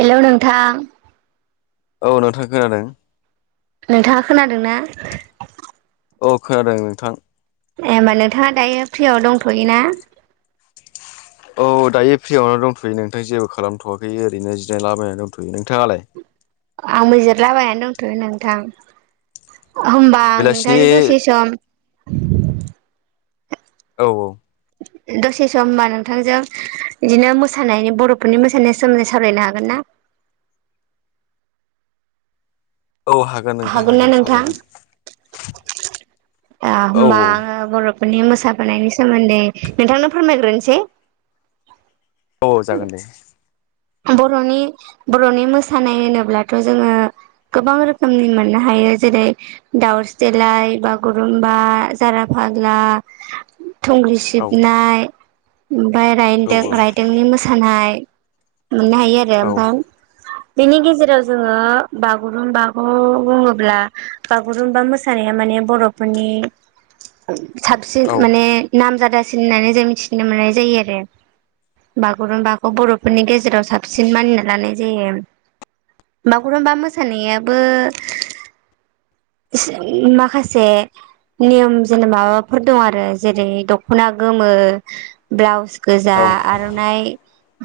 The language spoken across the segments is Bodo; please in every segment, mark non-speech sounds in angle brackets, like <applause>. हेल' नोंथां। औ नोंथां खोनादों। नोंथाङा खोनादोंना औ खोनादों नोंथां ए होमबा नोंथाङा दायो फ्रियाव दंथ'योना औ दायो फ्रियावनो दंथ'यो नोंथां जेबो खालामथ'वाखै ओरैनो जिरनायलाबायनानै दंथ'यो नोंथाङालाय आंबो जिरायलाबायनानो दंथ'यो नोंथां अ होमब्ला आं बेलासिनि नोंथांजों दसे सम औ औ दसे सम होमबा नोंथांजों बिदिनो मोसानायनि बर'फोरनि मोसानाय सोमोन्दै सावरायनो हागोन ना। औ हागोन नोंथां ना हागोन नोंथां सोंजागोन। अ औ होमबा आङो बर'फोरनि मोसाबोनायनि सोमोन्दै नोंथांनो फोरमायग्रोनोसै। औ जागोन दे। बर'नि बर'नि मोसानाय होनोब्लाथ' जोंङो गोबां रोखोमनि मोननो हायो जेरै दाउस्रि देलाय बागुरुम्बा जारा फाग्ला थुंग्रि औ सिबनाय ओमफ्राय औ रायदों रायदोंनि मोसानाय। मोननो हायो आरो ओमफ्राय बेनि गेजेराव जोंङो बागुरुम्बाखौ बुङोब्ला बागुरुम्बा मोसानाया माने बर'फोरनि साबसिन माने नाम जादासिन होननानै जों मिथिनो मोननाय जायो आरो बागुरुम्बाखौ बर'फोरनि गे जेराव साबसिन मानिना लानाय जायो बागुरुम्बा मोसानायाबो माखासे नियम जेनेबा माबाफोर दं आरो जेरै दख'ना गोमो ब्लाउस औ गोजा आरो आर'नाइ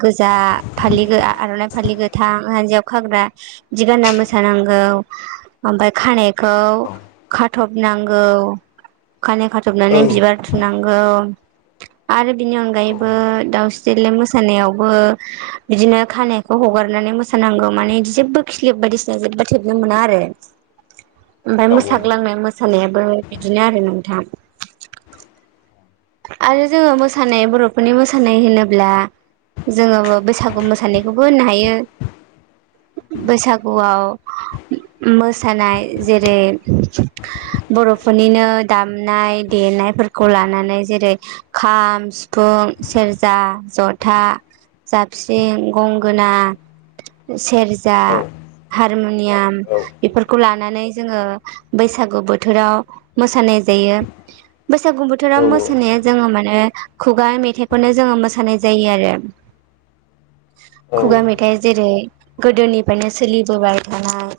गोजा फालि गो आर'नाइ फालि गोथां जानजियाव खाग्रा बिदि गानना मोसानांगौ ओमफाय खानाइखौ खाथब नांगौ खानाय खाथबनानै बिबार थुनांगौ आरो बिनि अनगायैबो दाउस्रि देलाय मोसानायावबो बिदिनो खानायखौ हगारनानै मोसानांगौ माने इदि जेबो खिलिब बायदिसिना जेबो थेबनो मोना आरो। ओमफाय मोसाग्लांनाय मोसानायाबो बिदिनो आरो नोंथां आरो जोंङो मोसानाय बर'फोरनि मोसानाय होनोब्ला जोंङो बैसागु मोसानायखौबो होननो हायो। बैसागुआव मोसानाय जेरै बर'फोरनिनो दामनाय देनायफोरखौ लानानै‌ जेरै खाम सिफुं सेरजा जथा जाबस्रिं गंगोना सेरजा औ हारमुनियाम बेफोरखौ लानानै जोंङो बैसागु बोथोराव मोसानाय जायो। बैसागु बोथोराव मोस जोंङो माने खुगा मेथाइखौनो जोंङो मोसानाय जायो आरो। खुगा मेथाइ जेरै गोदोनिफ्रायनो सोलिबोबाय थानाय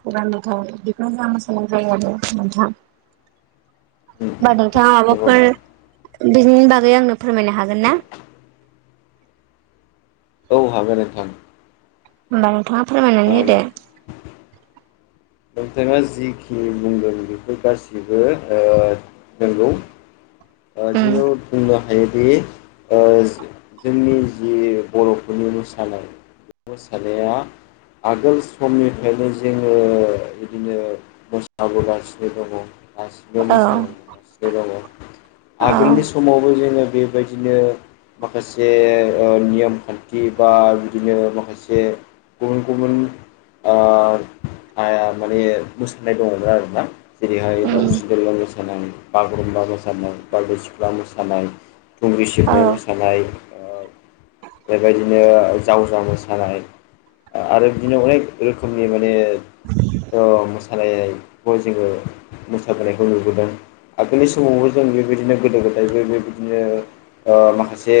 खुगा मेथाइ बेफोरखौनो मोसानाय जायो आरो नोंथां। होमबा नोंथाङा नंगौ नोंथां माबाफोर बिदिनि बागै आंनो फोरमायनो हागोनना। औ हागोन नोंथां होमबा नोंथाङा फोरमायनानै होदो। नोंथाङा जिखिनि बुंदों बेफोर गासिबो ओ नोंगौ ओ उम जिबो बुंदों हायोदि ओह जोंनि जि बर'फोरनि मोसानाय मोसानाया आगोल समनिफ्रायनो जोङो बिदिनो मोसाबोगासिनो दङ दासिमबो औ मोसागासिनो दङ औ आगोलनि समावबो जोङो बेबायदिनो माखासे ओ नियमखान्थि बा बिदिनो माखासे गुबुन गुबुन आ <unintelligible> माने मोसानाय दङमोन आरोना जेरैहाय उम दाउस्रि देलाय मोसानाय बागुरुम्बा मोसानाय बारदै सिख्ला मोसानाय थुंग्रि औ सिबनाय मोसानाय ओ बेबायदिनो जावजा मोसानाय आरो बिदिनो अनेक रोखोमनि माने ओ मोसा सानायखौ जोङो मोसाबोनायखौ नुबोदों आगोलनि समावबो जों बे बेबायदिनो गोदो गोदायबो बेबायदिनो ओ माखासे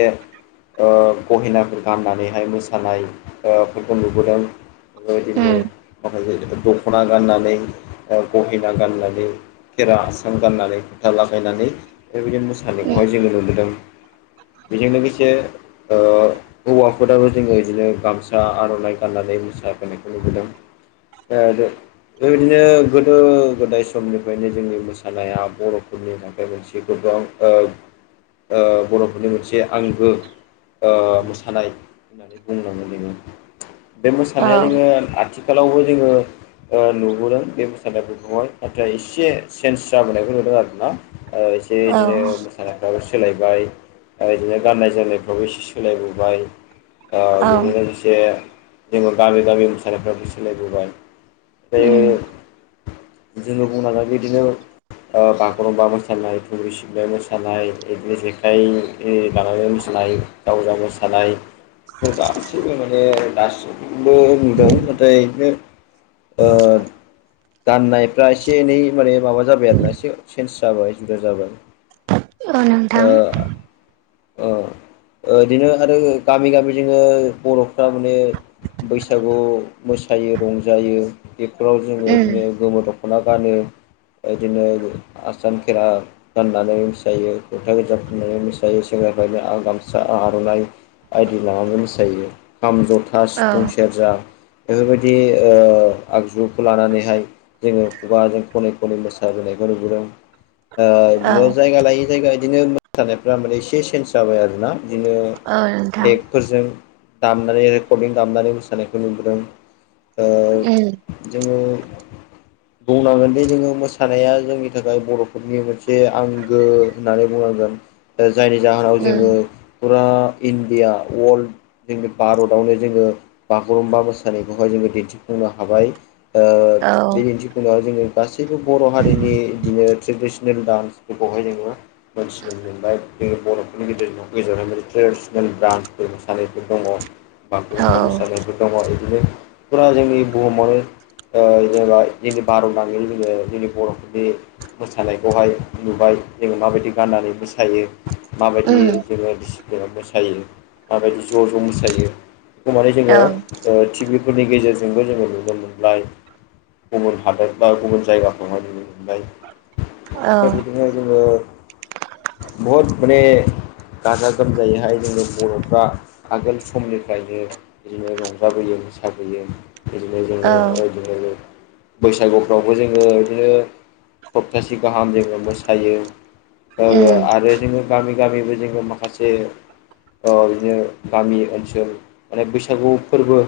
ओह गहेनाफोर गान्नानैहाय मोसानाय ओ फोरखौ नुबोदों बेबायदिनो उम माखासे दख'ना गाननानै ओ गहेना गाननानै खेरा आसान गाननानै फोथा लागायनानै बेबायदिनो उम मोसानायखौहाय जोङो नुबोदों बेजों लोगोसे ओ हौवाफोराबो जोङो इदिनो गामसा आर'नाइ गाननानै मोसाबोनायखौ नुबोदों <unintelligible> बेबायदिनो गोदो गोदाय समनिफ्रायनो जोंनि मोसानाया बर'फोरनि थाखाय मोनसे <unintelligible> बर'फोरनि मोनसे आंगो मोसानाय होननानै बुंनङो जोङो बे औ मोसानाया जोङो आथिखालावबो जोङो ओ नुबोदों बे मोसानायानायफोरखौहाय नाथाय एसे चेन्ज जाबोनायफोर नुदों आरोना एसे औ बिदिनो सानायफ्राबो सोलायबाय आरो बिदिनो गाननाय जोमनायफ्रावबो एसे सोलायबोबाय औ बेजों लोगोसे जोङो गामि गामि मोसानायफ्राबो सोलायबोबाय ओमफ्रायो उम जोङो बुंनांगोन बेबादिनो ओ बागुरुम्बा मोस सानाय <unintelligible> मोसानाय यिदिनो जेखाइ लानानै मोसानाय जावजा मोसानाय गासैबो माने दासिमबो नुदों नाथाय यिदिनो ओ गाननायफ्रा एसे एनै माने माबा जाबाय आरोना एसे चेन्ज जाबाय सुबिदा जाबाय औ नोंथां ओ <inaudible> ओ यिदिनो आरो गामि गामि जोंङो बर'फ्रा माने बैसागु मोसायो रंजायो बेफोराव जोङो उम यिदिनो गोमो दख'ना गानो यिदिनो आसान खेरा गाननानै मोसायो फथा गोजा फुनानै सेंग्राफोरा बिदिनो आ गामसा आर'नाइ बायदि लानानै मोसायो खाम जथा औ सिफुं सेरजा बेफोरबायदि ओ आगजुखौ लानानैहाय जोङो खुगाजों खनै खनै मोसा बोनायखौ नुबोदों औ बिदिनो जायगा लायै जायगा बिदिनो मोसानायफ्रा माने एसे चन्ज जाबाय आरोना बिदिनो औ नोंथां फोरजों दामनानै रेकर्डिं दामनानै मोसानायखौ नुबोदों ओ उम जोङो बुंनांगोन दि जोङो मोसानाया जोंनि थाखाय बर' फोरनि मोनसे आंगो होननानै बुंनांगोन। दा जायनि जाहोनाव उम जोङो फुरा इण्डिया वर्ल्ड जोंनि भारतआवनो जोङो बागुरुम्बा मोसानायखौहाय जोङो दिन्थिफुंनो हाबाय। ओ औ बे दिन्थिफुंनायाव जोङो गासैबो बर' हारिनि बिदिनो ट्रेडिसनेल डान्स बेखौहाय जोङो मोनथिनो मोनबाय जोंनि बर'फोरनि गेजेराव <unintelligible> ट्रेडिसनेल ब्रान्सफोर मोसानायफोर दङ। बागुरुमबा औ मोसानायफोर दङ बिदिनो फुरा जोंनि बुहुमावनो ओ जेनेबा जोंनि भारत नाङैनो जोङो जोंनि बर'फोरनि मोसानायखौहाय नुबाय जोङो माबायदि गाननानै मोसायो माबायदि ओम जोङो बि <unintelligible> मोसायो माबायदि ज' ज' मोसायो बेखौ माने औ जोङो ओ टिभिफोरनि गेजेरजोंबो जोङो नुनो मोनबाय। गुबुन हादर बा गुबुन जायगाफ्रावहाय नुनो मोनबाय। औ आमफ्राय बिदिनो जोङो बहुद माने गाजा गोमजायैहाय जोङो बर'फ्रा आगोल समनिफ्रायनो बिदिनो रंजाबोयो मोसाबोयो। बिदिनो औ जोङो बिदिनो बैसागुफ्रावबो जोङो बिदिनो सप्तासे गाहाम जोङो मोसायो। ओ ओम आरो जोङो गामि गामिबो जोङो माखासे ओ बिदिनो गामि ओनसोल माने बैसागु फोरबो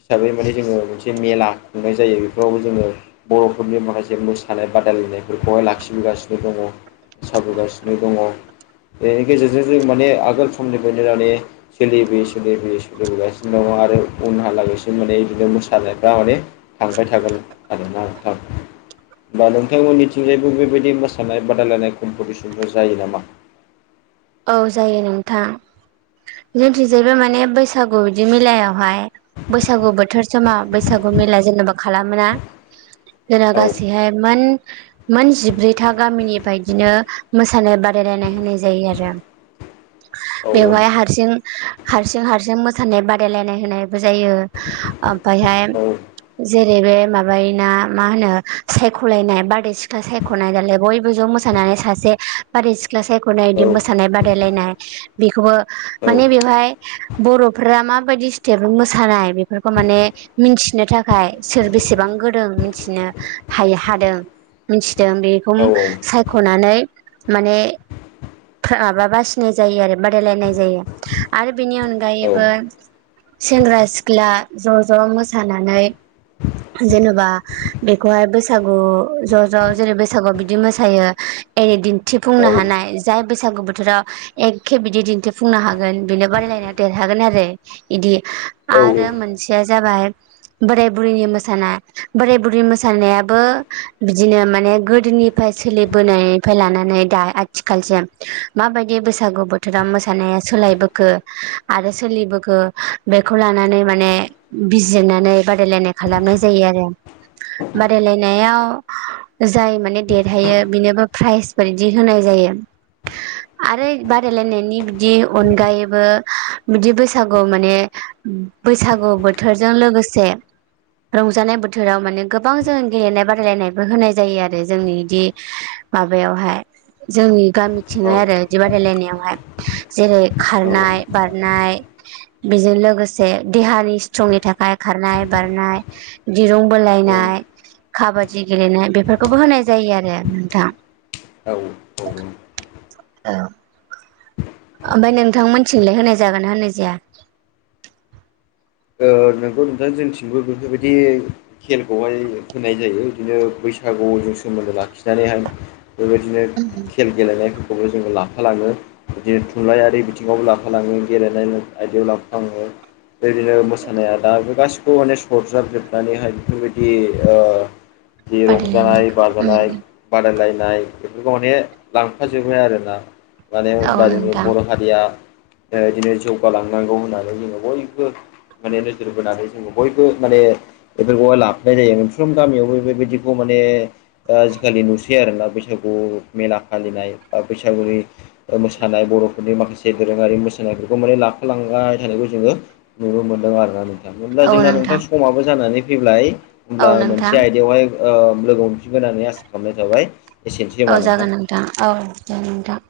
हिसाबै माने जोङो मोनसे मेला खुंनाय जायो बेफोरावबो जोङो बर'फोरनि माखासेे मोसानाय बादायलायनायफोरखौहाय लाखिबोगासिनो दङ, मोसाबोगासिनो दङ। बेनि गेजेरजों जों माने आगोल समनिफ्रायनो माने सोलिबोयै सोलिबोयै सोलिबोगासिनो दङ आरो उनहालागैसिम माने इदिनो मोसानायफ्रा माने थांबाय थागोन आरोना नोंथां। होनबा नोंथांमोननिथिंजायबो बेबायदि मोसानाय बादायलायनाय कम्पिटिसनफोर जायो नामा? औ जायो नोंथां जोंनिथिंजायबो माने बैसागु बेदि मेलायावहाय बैसागु बोथोर समा बैसागु मेला जेन'बा खालामोना। जोंना औ गासैहाय मोन मोन जिब्रैथा गामिनिफ्राय इदिनो मोसानाय बादायलायनाय होनाय जायो आरो। औ बेवहाय हारसिं हारसिं हारसिं मोसानाय बादायलायनाय होनायबो जायो। आमफायहाय औ जेरै बे माबायोना मा होनो सायख'लायनाय बारदै सिख्ला साय ख'नाय दालाय बयबो ज' मोसानानै सासे बारदै सिख्ला सायख'नाय औ बिदि मोसानाय बादायलायनाय बेखौबो माने बेवहाय बर'फ्रा माबायदि स्टेपजों मोसानाय बेफोरखौ माने मिनथिनो थाखाय सोर बेसेबां गोरों मिथिनो हायो हादों मिनथिदों बेखौ औ सायख'नानै माने खा माबा बासिनाय जायो आरो बादायलायनाय जायो आरो बेनि अनगायैबो सेंग्रा सिख्ला ज' ज' मोसानानै जेनेबा बेखौहाय बैसागु ज' ज' जेरै बैसागुआव बिदि मोसायो एरै औ दिन्थिफुंनो हानाय, जाय बैसागु बोथोराव एखे बिदि दिन्थिफुंनो हागोन बेनो बादायलायनाय देरहागोन आरो। इदि आरो मोनसेया जाबाय बोराय बुरैनि मोसानाय बोराय बुरै मोसानायाबो बिदिनो माने गोदोनि फाय सोलिबोनायनिफ्राय लानानै दा आथिखालसिम मा बायदि बैसागु बोथोरा मोसानाया सोलायबोखो आरो सोलिबोखो बेखौ लानानै माने बिजिरनानै बादायलायनाय खालामनाय जायो आरो। बादाय लायनायाव जाय माने देरहायो बिनोबो प्राइज बायदि होनाय जायो। आरो बादायलायनायनि बिदि अनगायैबो बिदि बैसागु माने उम बैसागु बोथोरजों लोगोसे रंजानाय बोथोराव माने गोबां जों गेलेनाय बादायलायनायबो होनाय जायो आरो जोंनि इदि माबायावहाय जोंनि गामि थिंहाय आरो इदि बादायलायनायावहाय जेरै खारनाय बारनाय बेजों लोगोसे देहानि सिथ्रंनि थाखाय खारनाय बारनाय दिरुं बोलायनाय खाबादि गेलेनाय बेफोरखौबो होनाय जायो आरो नोंथां। औ औ। औ <unintelligible> आमफाय नोंथांमोनथिंलाय होनाय जागोना होननाय जाया? ओ नोंगौ नोंथां जोंथिंबो बेफोर बायदि खेलखौहाय होनाय जायो इदिनो बैसागुजों सोमोन्दो लाखिनानैहाय। बेबायदिनो खेल गेलेनायफोरखौबो जोङो लाफालाङो। बिदि थुनलाइ आरि बिथिङावबो लाफा लाङो गेलेनाय आयदायाव लाफालाङो। दिनो मोसानाया दा बे गासैखौबो माने सरजाब जोबनानैहाय बेफोरबायदि ओ जि रंजानाय बाजानाय बादायलायनायखौ बादायलायनाय बेफोरखौ माने लांफाजोबो आरोना माने औ होमबा जोंनि नोंथां बर' हारिया ओ दिनै जौगालांनांगौ होननानै जोङो बयबो माने नोजोर बोनानै जों बयबो माने बेफोरखौहाय लाफानाय जायो मोनफ्रोम गामियावबो बेबायदिखौ माने ओ आजिखालि नुसै आरोना बैसागु मेला फालिनाय बा बैसागुनि ओ मोसानाय बर'फोरनि माखासे दोरोङारि मोसानायफोरखौ माने लाफालांबाय थानायखौ जोङो नुनो मोनदों आरोना नोंथां अब्ला जोंना नोंथां समाबो जानानै फैब्लाय होमब्ला औ मोनसे नोंथां आयदायावहाय ओ लोगो मोनफिगोनखौहाय आसा खालामनाय थाबाय। एसेनोसै औ होनबा जागोन नोंथां औ जागोन नोंथां।